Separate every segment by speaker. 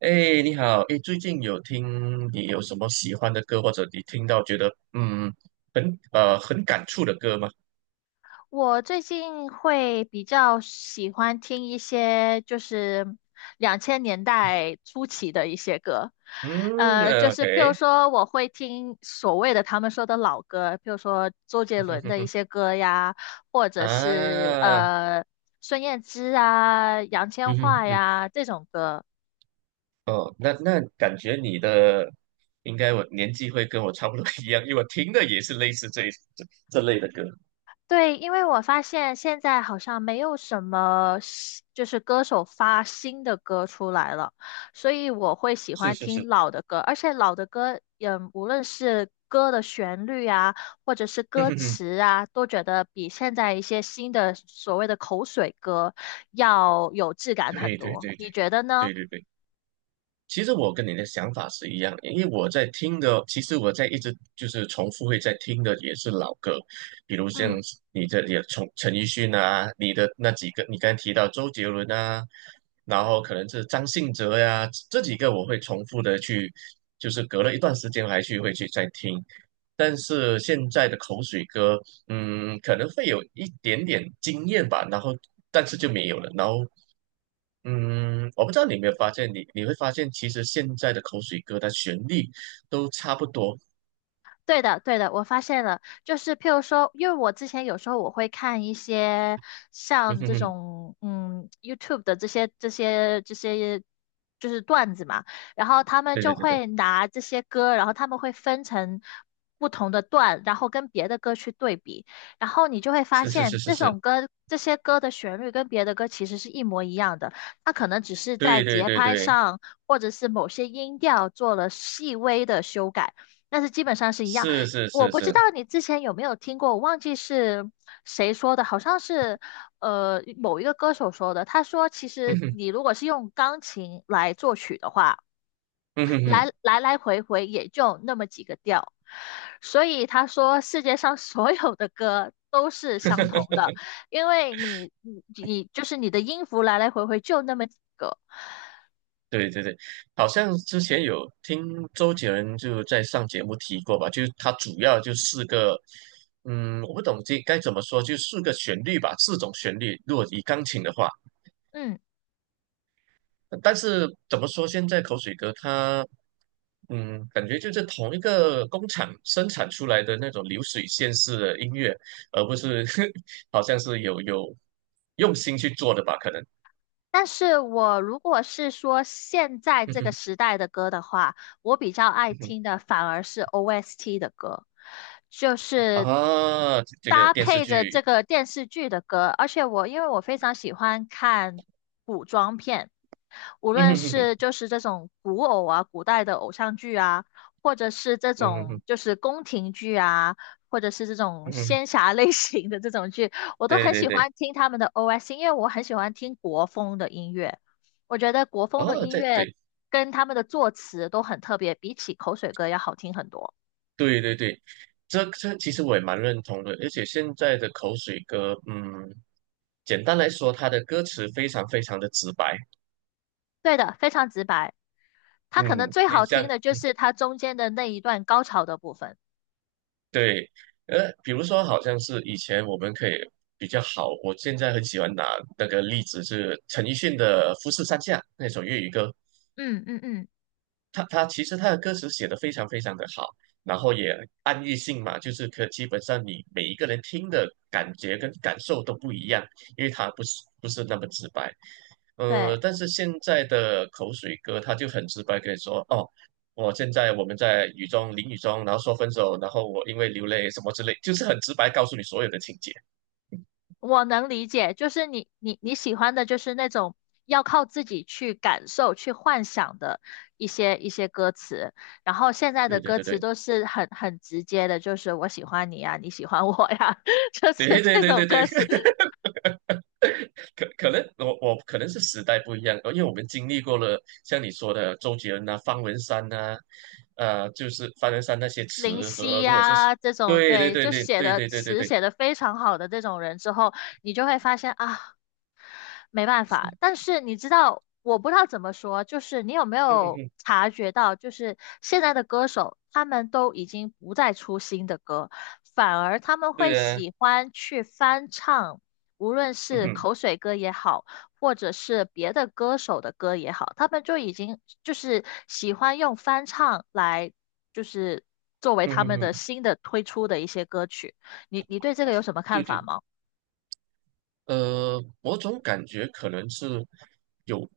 Speaker 1: 哎，你好，哎，最近有听你有什么喜欢的歌，或者你听到觉得很很感触的歌吗？
Speaker 2: 我最近会比较喜欢听一些就是2000年代初期的一些歌，
Speaker 1: 嗯
Speaker 2: 就
Speaker 1: o
Speaker 2: 是譬如
Speaker 1: k
Speaker 2: 说我会听所谓的他们说的老歌，譬如说周杰伦的一些 歌呀，或者是
Speaker 1: 啊，
Speaker 2: 孙燕姿啊、杨千
Speaker 1: 嗯哼
Speaker 2: 嬅
Speaker 1: 哼，
Speaker 2: 呀这种歌。
Speaker 1: 哦，那感觉你的应该我年纪会跟我差不多一样，因为我听的也是类似这这类的歌，
Speaker 2: 对，因为我发现现在好像没有什么新就是歌手发新的歌出来了，所以我会喜
Speaker 1: 是
Speaker 2: 欢
Speaker 1: 是
Speaker 2: 听
Speaker 1: 是，
Speaker 2: 老的歌，而且老的歌，嗯，无论是歌的旋律啊，或者是
Speaker 1: 嗯
Speaker 2: 歌
Speaker 1: 哼哼，
Speaker 2: 词啊，都觉得比现在一些新的所谓的口水歌要有质感很
Speaker 1: 对对
Speaker 2: 多。
Speaker 1: 对对
Speaker 2: 你觉得呢？
Speaker 1: 对对对。其实我跟你的想法是一样的，因为我在听的，其实我在一直就是重复会在听的也是老歌，比如像
Speaker 2: 嗯。
Speaker 1: 你的也从陈奕迅啊，你的那几个，你刚才提到周杰伦啊，然后可能是张信哲呀、这几个我会重复的去，就是隔了一段时间还去会去再听，但是现在的口水歌，嗯，可能会有一点点惊艳吧，然后但是就没有了，然后。我不知道你有没有发现，你会发现，其实现在的口水歌的旋律都差不多。
Speaker 2: 对的，对的，我发现了，就是譬如说，因为我之前有时候我会看一些
Speaker 1: 嗯
Speaker 2: 像
Speaker 1: 哼
Speaker 2: 这
Speaker 1: 哼，
Speaker 2: 种YouTube 的这些就是段子嘛，然后他们
Speaker 1: 对
Speaker 2: 就
Speaker 1: 对对对，
Speaker 2: 会拿这些歌，然后他们会分成不同的段，然后跟别的歌去对比，然后你就会发
Speaker 1: 是是
Speaker 2: 现
Speaker 1: 是是
Speaker 2: 这
Speaker 1: 是，
Speaker 2: 首歌这些歌的旋律跟别的歌其实是一模一样的，它可能只是在
Speaker 1: 对对
Speaker 2: 节
Speaker 1: 对
Speaker 2: 拍
Speaker 1: 对，
Speaker 2: 上或者是某些音调做了细微的修改。但是基本上是一样。
Speaker 1: 是是
Speaker 2: 我
Speaker 1: 是
Speaker 2: 不知
Speaker 1: 是，
Speaker 2: 道你之前有没有听过，我忘记是谁说的，好像是某一个歌手说的。他说，其
Speaker 1: 嗯
Speaker 2: 实
Speaker 1: 哼
Speaker 2: 你如果是用钢琴来作曲的话，
Speaker 1: 嗯哼
Speaker 2: 来
Speaker 1: 哼，
Speaker 2: 来来回回也就那么几个调，所以他说世界上所有的歌都是相同的，因为你就是你的音符来来回回就那么几个。
Speaker 1: 对对对，好像之前有听周杰伦就在上节目提过吧，就是他主要就四个，我不懂这该怎么说，就四个旋律吧，四种旋律，如果以钢琴的话。
Speaker 2: 嗯。
Speaker 1: 但是怎么说，现在口水歌它，感觉就是同一个工厂生产出来的那种流水线式的音乐，而不是 好像是有用心去做的吧？可能
Speaker 2: 但是我如果是说现在
Speaker 1: 嗯
Speaker 2: 这个
Speaker 1: 哼
Speaker 2: 时代的歌的话，我比较爱
Speaker 1: 嗯哼
Speaker 2: 听的反而是 OST 的歌，就 是
Speaker 1: 啊，这这个
Speaker 2: 搭
Speaker 1: 电视
Speaker 2: 配着这
Speaker 1: 剧，
Speaker 2: 个电视剧的歌。而且我因为我非常喜欢看古装片，无
Speaker 1: 嗯
Speaker 2: 论
Speaker 1: 哼哼哼，
Speaker 2: 是就是这种古偶啊、古代的偶像剧啊，或者是这
Speaker 1: 嗯哼嗯
Speaker 2: 种
Speaker 1: 哼，
Speaker 2: 就是宫廷剧啊，或者是这种
Speaker 1: 嗯哼
Speaker 2: 仙侠类型的这种剧，我都
Speaker 1: 对
Speaker 2: 很
Speaker 1: 对
Speaker 2: 喜
Speaker 1: 对，
Speaker 2: 欢听他们的 OS,因为我很喜欢听国风的音乐。我觉得国风的
Speaker 1: 哦，
Speaker 2: 音
Speaker 1: 这
Speaker 2: 乐
Speaker 1: 对，
Speaker 2: 跟他们的作词都很特别，比起口水歌要好听很多。
Speaker 1: 对对对对，这其实我也蛮认同的，而且现在的口水歌，简单来说，它的歌词非常非常的直白。
Speaker 2: 对的，非常直白。它可能
Speaker 1: 嗯，
Speaker 2: 最
Speaker 1: 你
Speaker 2: 好
Speaker 1: 这
Speaker 2: 听
Speaker 1: 样
Speaker 2: 的就是它中间的那一段高潮的部分。
Speaker 1: 对，比如说，好像是以前我们可以比较好，我现在很喜欢拿那个例子是陈奕迅的《富士山下》那首粤语歌，
Speaker 2: 嗯嗯嗯，
Speaker 1: 他其实他的歌词写的非常非常的好，然后也暗喻性嘛，就是可基本上你每一个人听的感觉跟感受都不一样，因为他不是不是那么直白。
Speaker 2: 对。
Speaker 1: 但是现在的口水歌，他就很直白跟你说，哦，我现在我们在雨中淋雨中，然后说分手，然后我因为流泪什么之类，就是很直白告诉你所有的情节。
Speaker 2: 我能理解，就是你喜欢的就是那种要靠自己去感受、去幻想的一些歌词，然后现在的
Speaker 1: 对对
Speaker 2: 歌
Speaker 1: 对
Speaker 2: 词
Speaker 1: 对
Speaker 2: 都是很很直接的，就是我喜欢你呀，你喜欢我呀，就
Speaker 1: 对
Speaker 2: 是
Speaker 1: 对
Speaker 2: 这
Speaker 1: 对
Speaker 2: 种
Speaker 1: 对对，
Speaker 2: 歌词，
Speaker 1: 可能我可能是时代不一样，因为我们经历过了像你说的周杰伦啊、方文山呐、就是方文山那些
Speaker 2: 林
Speaker 1: 词
Speaker 2: 夕
Speaker 1: 和，如果是
Speaker 2: 呀这种，
Speaker 1: 对对
Speaker 2: 对，
Speaker 1: 对
Speaker 2: 就
Speaker 1: 对
Speaker 2: 写
Speaker 1: 对
Speaker 2: 的
Speaker 1: 对对对
Speaker 2: 词
Speaker 1: 对，
Speaker 2: 写的非常好的这种人之后，你就会发现啊，没办法。但是你知道，我不知道怎么说，就是你有没
Speaker 1: 嗯哼
Speaker 2: 有
Speaker 1: 哼，
Speaker 2: 察觉到，就是现在的歌手他们都已经不再出新的歌，反而他们会
Speaker 1: 对啊，
Speaker 2: 喜欢去翻唱，无论
Speaker 1: 嗯
Speaker 2: 是
Speaker 1: 哼
Speaker 2: 口水歌也好，或者是别的歌手的歌也好，他们就已经就是喜欢用翻唱来，就是作为
Speaker 1: 嗯
Speaker 2: 他
Speaker 1: 哼
Speaker 2: 们的
Speaker 1: 哼，
Speaker 2: 新的推出的一些歌曲。你你对这个有什么
Speaker 1: 对
Speaker 2: 看
Speaker 1: 对
Speaker 2: 法
Speaker 1: 对。
Speaker 2: 吗？
Speaker 1: 我总感觉可能是有，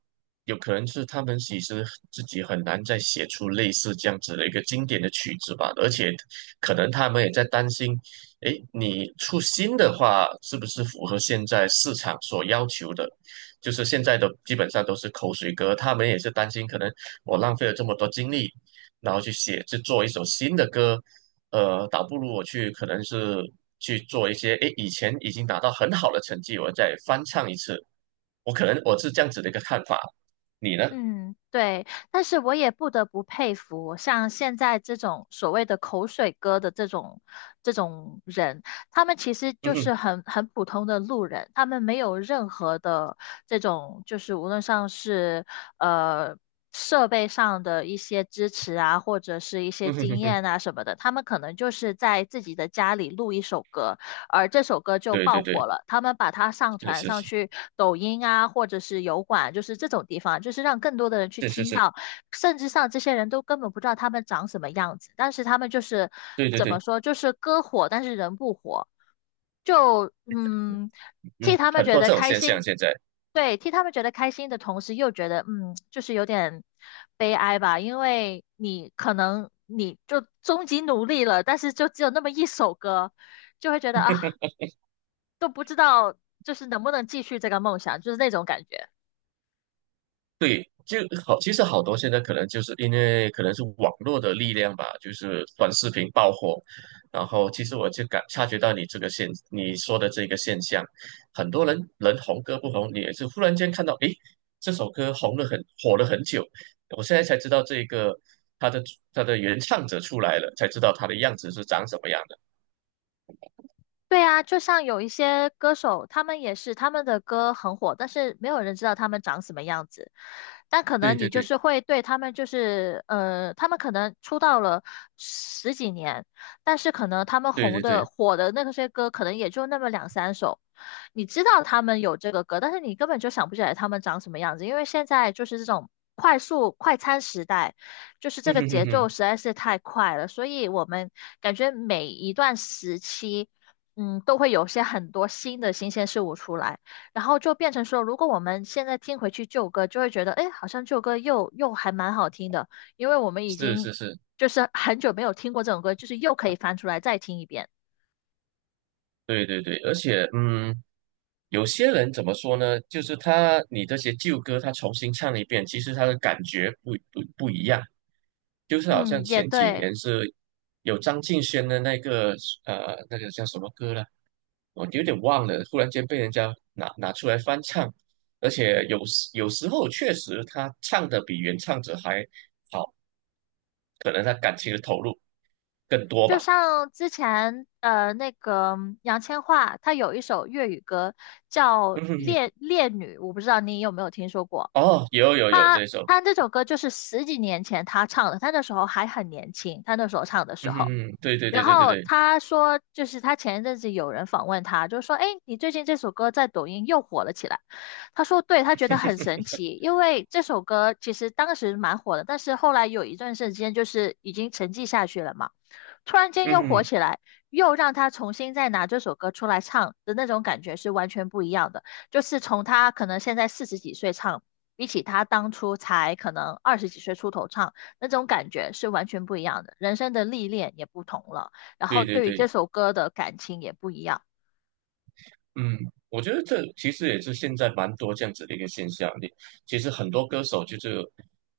Speaker 1: 有可能是他们其实自己很难再写出类似这样子的一个经典的曲子吧，而且可能他们也在担心，诶，你出新的话是不是符合现在市场所要求的？就是现在的基本上都是口水歌，他们也是担心，可能我浪费了这么多精力，然后去写去做一首新的歌，倒不如我去可能是去做一些，诶，以前已经达到很好的成绩，我再翻唱一次，我可能我是这样子的一个看法，你呢？
Speaker 2: 嗯，对，但是我也不得不佩服，像现在这种所谓的口水歌的这种人，他们其实
Speaker 1: 嗯
Speaker 2: 就
Speaker 1: 哼，
Speaker 2: 是很很普通的路人，他们没有任何的这种，就是无论上是呃设备上的一些支持啊，或者是一些
Speaker 1: 嗯哼
Speaker 2: 经
Speaker 1: 哼哼，
Speaker 2: 验啊什么的，他们可能就是在自己的家里录一首歌，而这首歌就
Speaker 1: 对对
Speaker 2: 爆火
Speaker 1: 对，
Speaker 2: 了。他们把它上
Speaker 1: 是
Speaker 2: 传
Speaker 1: 是
Speaker 2: 上
Speaker 1: 是
Speaker 2: 去抖音啊，或者是油管，就是这种地方，就是让更多的人去
Speaker 1: 是是
Speaker 2: 听
Speaker 1: 是，
Speaker 2: 到。甚至上这些人都根本不知道他们长什么样子，但是他们就是
Speaker 1: 对对
Speaker 2: 怎么
Speaker 1: 对，
Speaker 2: 说，就是歌火，但是人不火。就嗯，替
Speaker 1: 嗯，
Speaker 2: 他们
Speaker 1: 很
Speaker 2: 觉
Speaker 1: 多
Speaker 2: 得
Speaker 1: 这种
Speaker 2: 开
Speaker 1: 现象
Speaker 2: 心，
Speaker 1: 现在。
Speaker 2: 对，替他们觉得开心的同时，又觉得嗯，就是有点悲哀吧，因为你可能你就终极努力了，但是就只有那么一首歌，就会觉得啊，都不知道就是能不能继续这个梦想，就是那种感觉。
Speaker 1: 对，就好，其实好多现在可能就是因为可能是网络的力量吧，就是短视频爆火，然后其实我就感察觉到你这个现你说的这个现象，很多人人红歌不红，你也是忽然间看到，诶，这首歌红了很火了很久，我现在才知道这个它的它的原唱者出来了，才知道他的样子是长什么样的。
Speaker 2: 对啊，就像有一些歌手，他们也是他们的歌很火，但是没有人知道他们长什么样子。但可
Speaker 1: 对
Speaker 2: 能你
Speaker 1: 对
Speaker 2: 就
Speaker 1: 对
Speaker 2: 是会对他们，就是他们可能出道了十几年，但是可能他们
Speaker 1: 对
Speaker 2: 红
Speaker 1: 对对，
Speaker 2: 的火的那些歌，可能也就那么2,3首。你知道他们有这个歌，但是你根本就想不起来他们长什么样子，因为现在就是这种快速快餐时代。就是这
Speaker 1: 嗯
Speaker 2: 个
Speaker 1: 哼哼
Speaker 2: 节奏
Speaker 1: 哼，
Speaker 2: 实在是太快了，所以我们感觉每一段时期嗯，都会有些很多新的新鲜事物出来，然后就变成说，如果我们现在听回去旧歌，就会觉得，哎，好像旧歌又还蛮好听的，因为我们已
Speaker 1: 是
Speaker 2: 经
Speaker 1: 是是，
Speaker 2: 就是很久没有听过这种歌，就是又可以翻出来再听一遍。
Speaker 1: 对对对，而且嗯。有些人怎么说呢？就是他你这些旧歌，他重新唱一遍，其实他的感觉不一样。就是好像
Speaker 2: 嗯，也
Speaker 1: 前几
Speaker 2: 对，
Speaker 1: 年是有张敬轩的那个那个叫什么歌了，我有点忘了，忽然间被人家拿出来翻唱，而且有时候确实他唱的比原唱者还好，可能他感情的投入更多
Speaker 2: 就
Speaker 1: 吧。
Speaker 2: 像之前那个杨千嬅，她有一首粤语歌叫
Speaker 1: 嗯哼哼，
Speaker 2: 《烈烈女》，我不知道你有没有听说过。
Speaker 1: 哦，有有有这一首，
Speaker 2: 她这首歌就是10几年前她唱的，她那时候还很年轻，她那时候唱的时
Speaker 1: 嗯哼
Speaker 2: 候。
Speaker 1: 哼，对对
Speaker 2: 然
Speaker 1: 对对对
Speaker 2: 后
Speaker 1: 对，
Speaker 2: 他说，就是他前一阵子有人访问他，就说：“哎，你最近这首歌在抖音又火了起来。”他说：“对，他觉得很神奇，因为这首歌其实当时蛮火的，但是后来有一段时间就是已经沉寂下去了嘛。突然间
Speaker 1: 嗯
Speaker 2: 又火
Speaker 1: 哼，
Speaker 2: 起来，又让他重新再拿这首歌出来唱的那种感觉是完全不一样的。就是从他可能现在40几岁唱，比起他当初才可能20几岁出头唱，那种感觉是完全不一样的。人生的历练也不同了，然后
Speaker 1: 对对
Speaker 2: 对于这
Speaker 1: 对。
Speaker 2: 首歌的感情也不一样。
Speaker 1: 嗯，我觉得这其实也是现在蛮多这样子的一个现象。你其实很多歌手就是，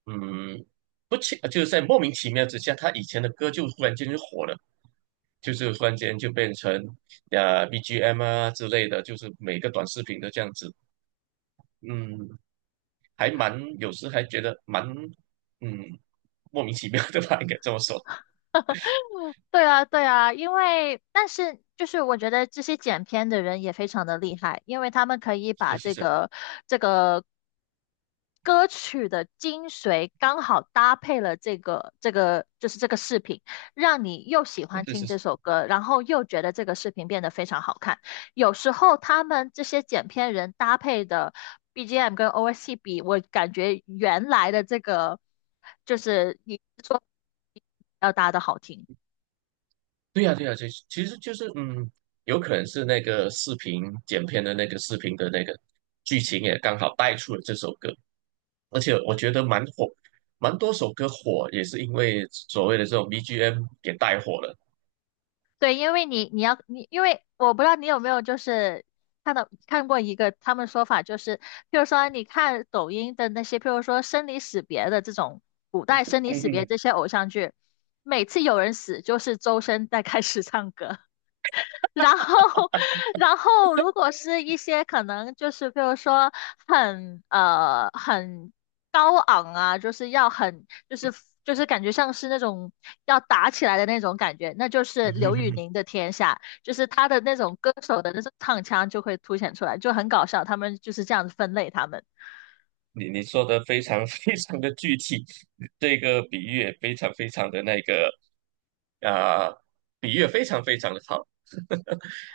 Speaker 1: 嗯，不清，就是在莫名其妙之下，他以前的歌就忽然间就火了，就是忽然间就变成BGM 啊之类的，就是每个短视频都这样子。嗯，还蛮有时还觉得蛮嗯莫名其妙的吧，应该这么说。
Speaker 2: 对啊，对啊，因为但是就是我觉得这些剪片的人也非常的厉害，因为他们可以
Speaker 1: 是
Speaker 2: 把
Speaker 1: 是
Speaker 2: 这
Speaker 1: 是
Speaker 2: 个这个歌曲的精髓刚好搭配了这个就是这个视频，让你又喜欢
Speaker 1: 是
Speaker 2: 听
Speaker 1: 是
Speaker 2: 这
Speaker 1: 是。
Speaker 2: 首歌，然后又觉得这个视频变得非常好看。有时候他们这些剪片人搭配的 BGM 跟 OST 比，我感觉原来的这个就是你说要搭的好听。
Speaker 1: 对呀，对呀，其其实就是嗯，有可能是那个视频剪片的那个视频的那个剧情也刚好带出了这首歌，而且我觉得蛮火，蛮多首歌火也是因为所谓的这种 BGM 给带火了。
Speaker 2: 对，因为你你要你，因为我不知道你有没有就是看过一个他们说法，就是譬如说你看抖音的那些，譬如说生离死别的这种古代生离
Speaker 1: 嗯
Speaker 2: 死别
Speaker 1: 哼
Speaker 2: 这些偶像剧，每次有人死就是周深在开始唱歌。然后，然后如果是一些可能就是比如说很高昂啊，就是要很就是就是感觉像是那种要打起来的那种感觉，那就是刘宇
Speaker 1: 哼，
Speaker 2: 宁 的天下，就是他的那种歌手的那种唱腔就会凸显出来，就很搞笑。他们就是这样子分类他们。
Speaker 1: 你你说的非常 非常的具体，这个比喻也非常非常的那个，啊、比喻也非常非常的好。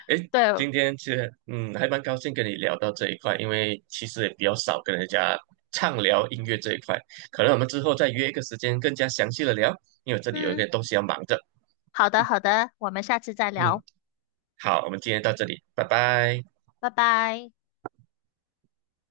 Speaker 1: 诶，
Speaker 2: 对，
Speaker 1: 今天其实还蛮高兴跟你聊到这一块，因为其实也比较少跟人家畅聊音乐这一块，可能我们之后再约一个时间更加详细的聊，因为我这里有一个
Speaker 2: 嗯，
Speaker 1: 东西要忙着。
Speaker 2: 好的好的，我们下次再
Speaker 1: 嗯，
Speaker 2: 聊，
Speaker 1: 好，我们今天到这里，拜拜。
Speaker 2: 拜拜。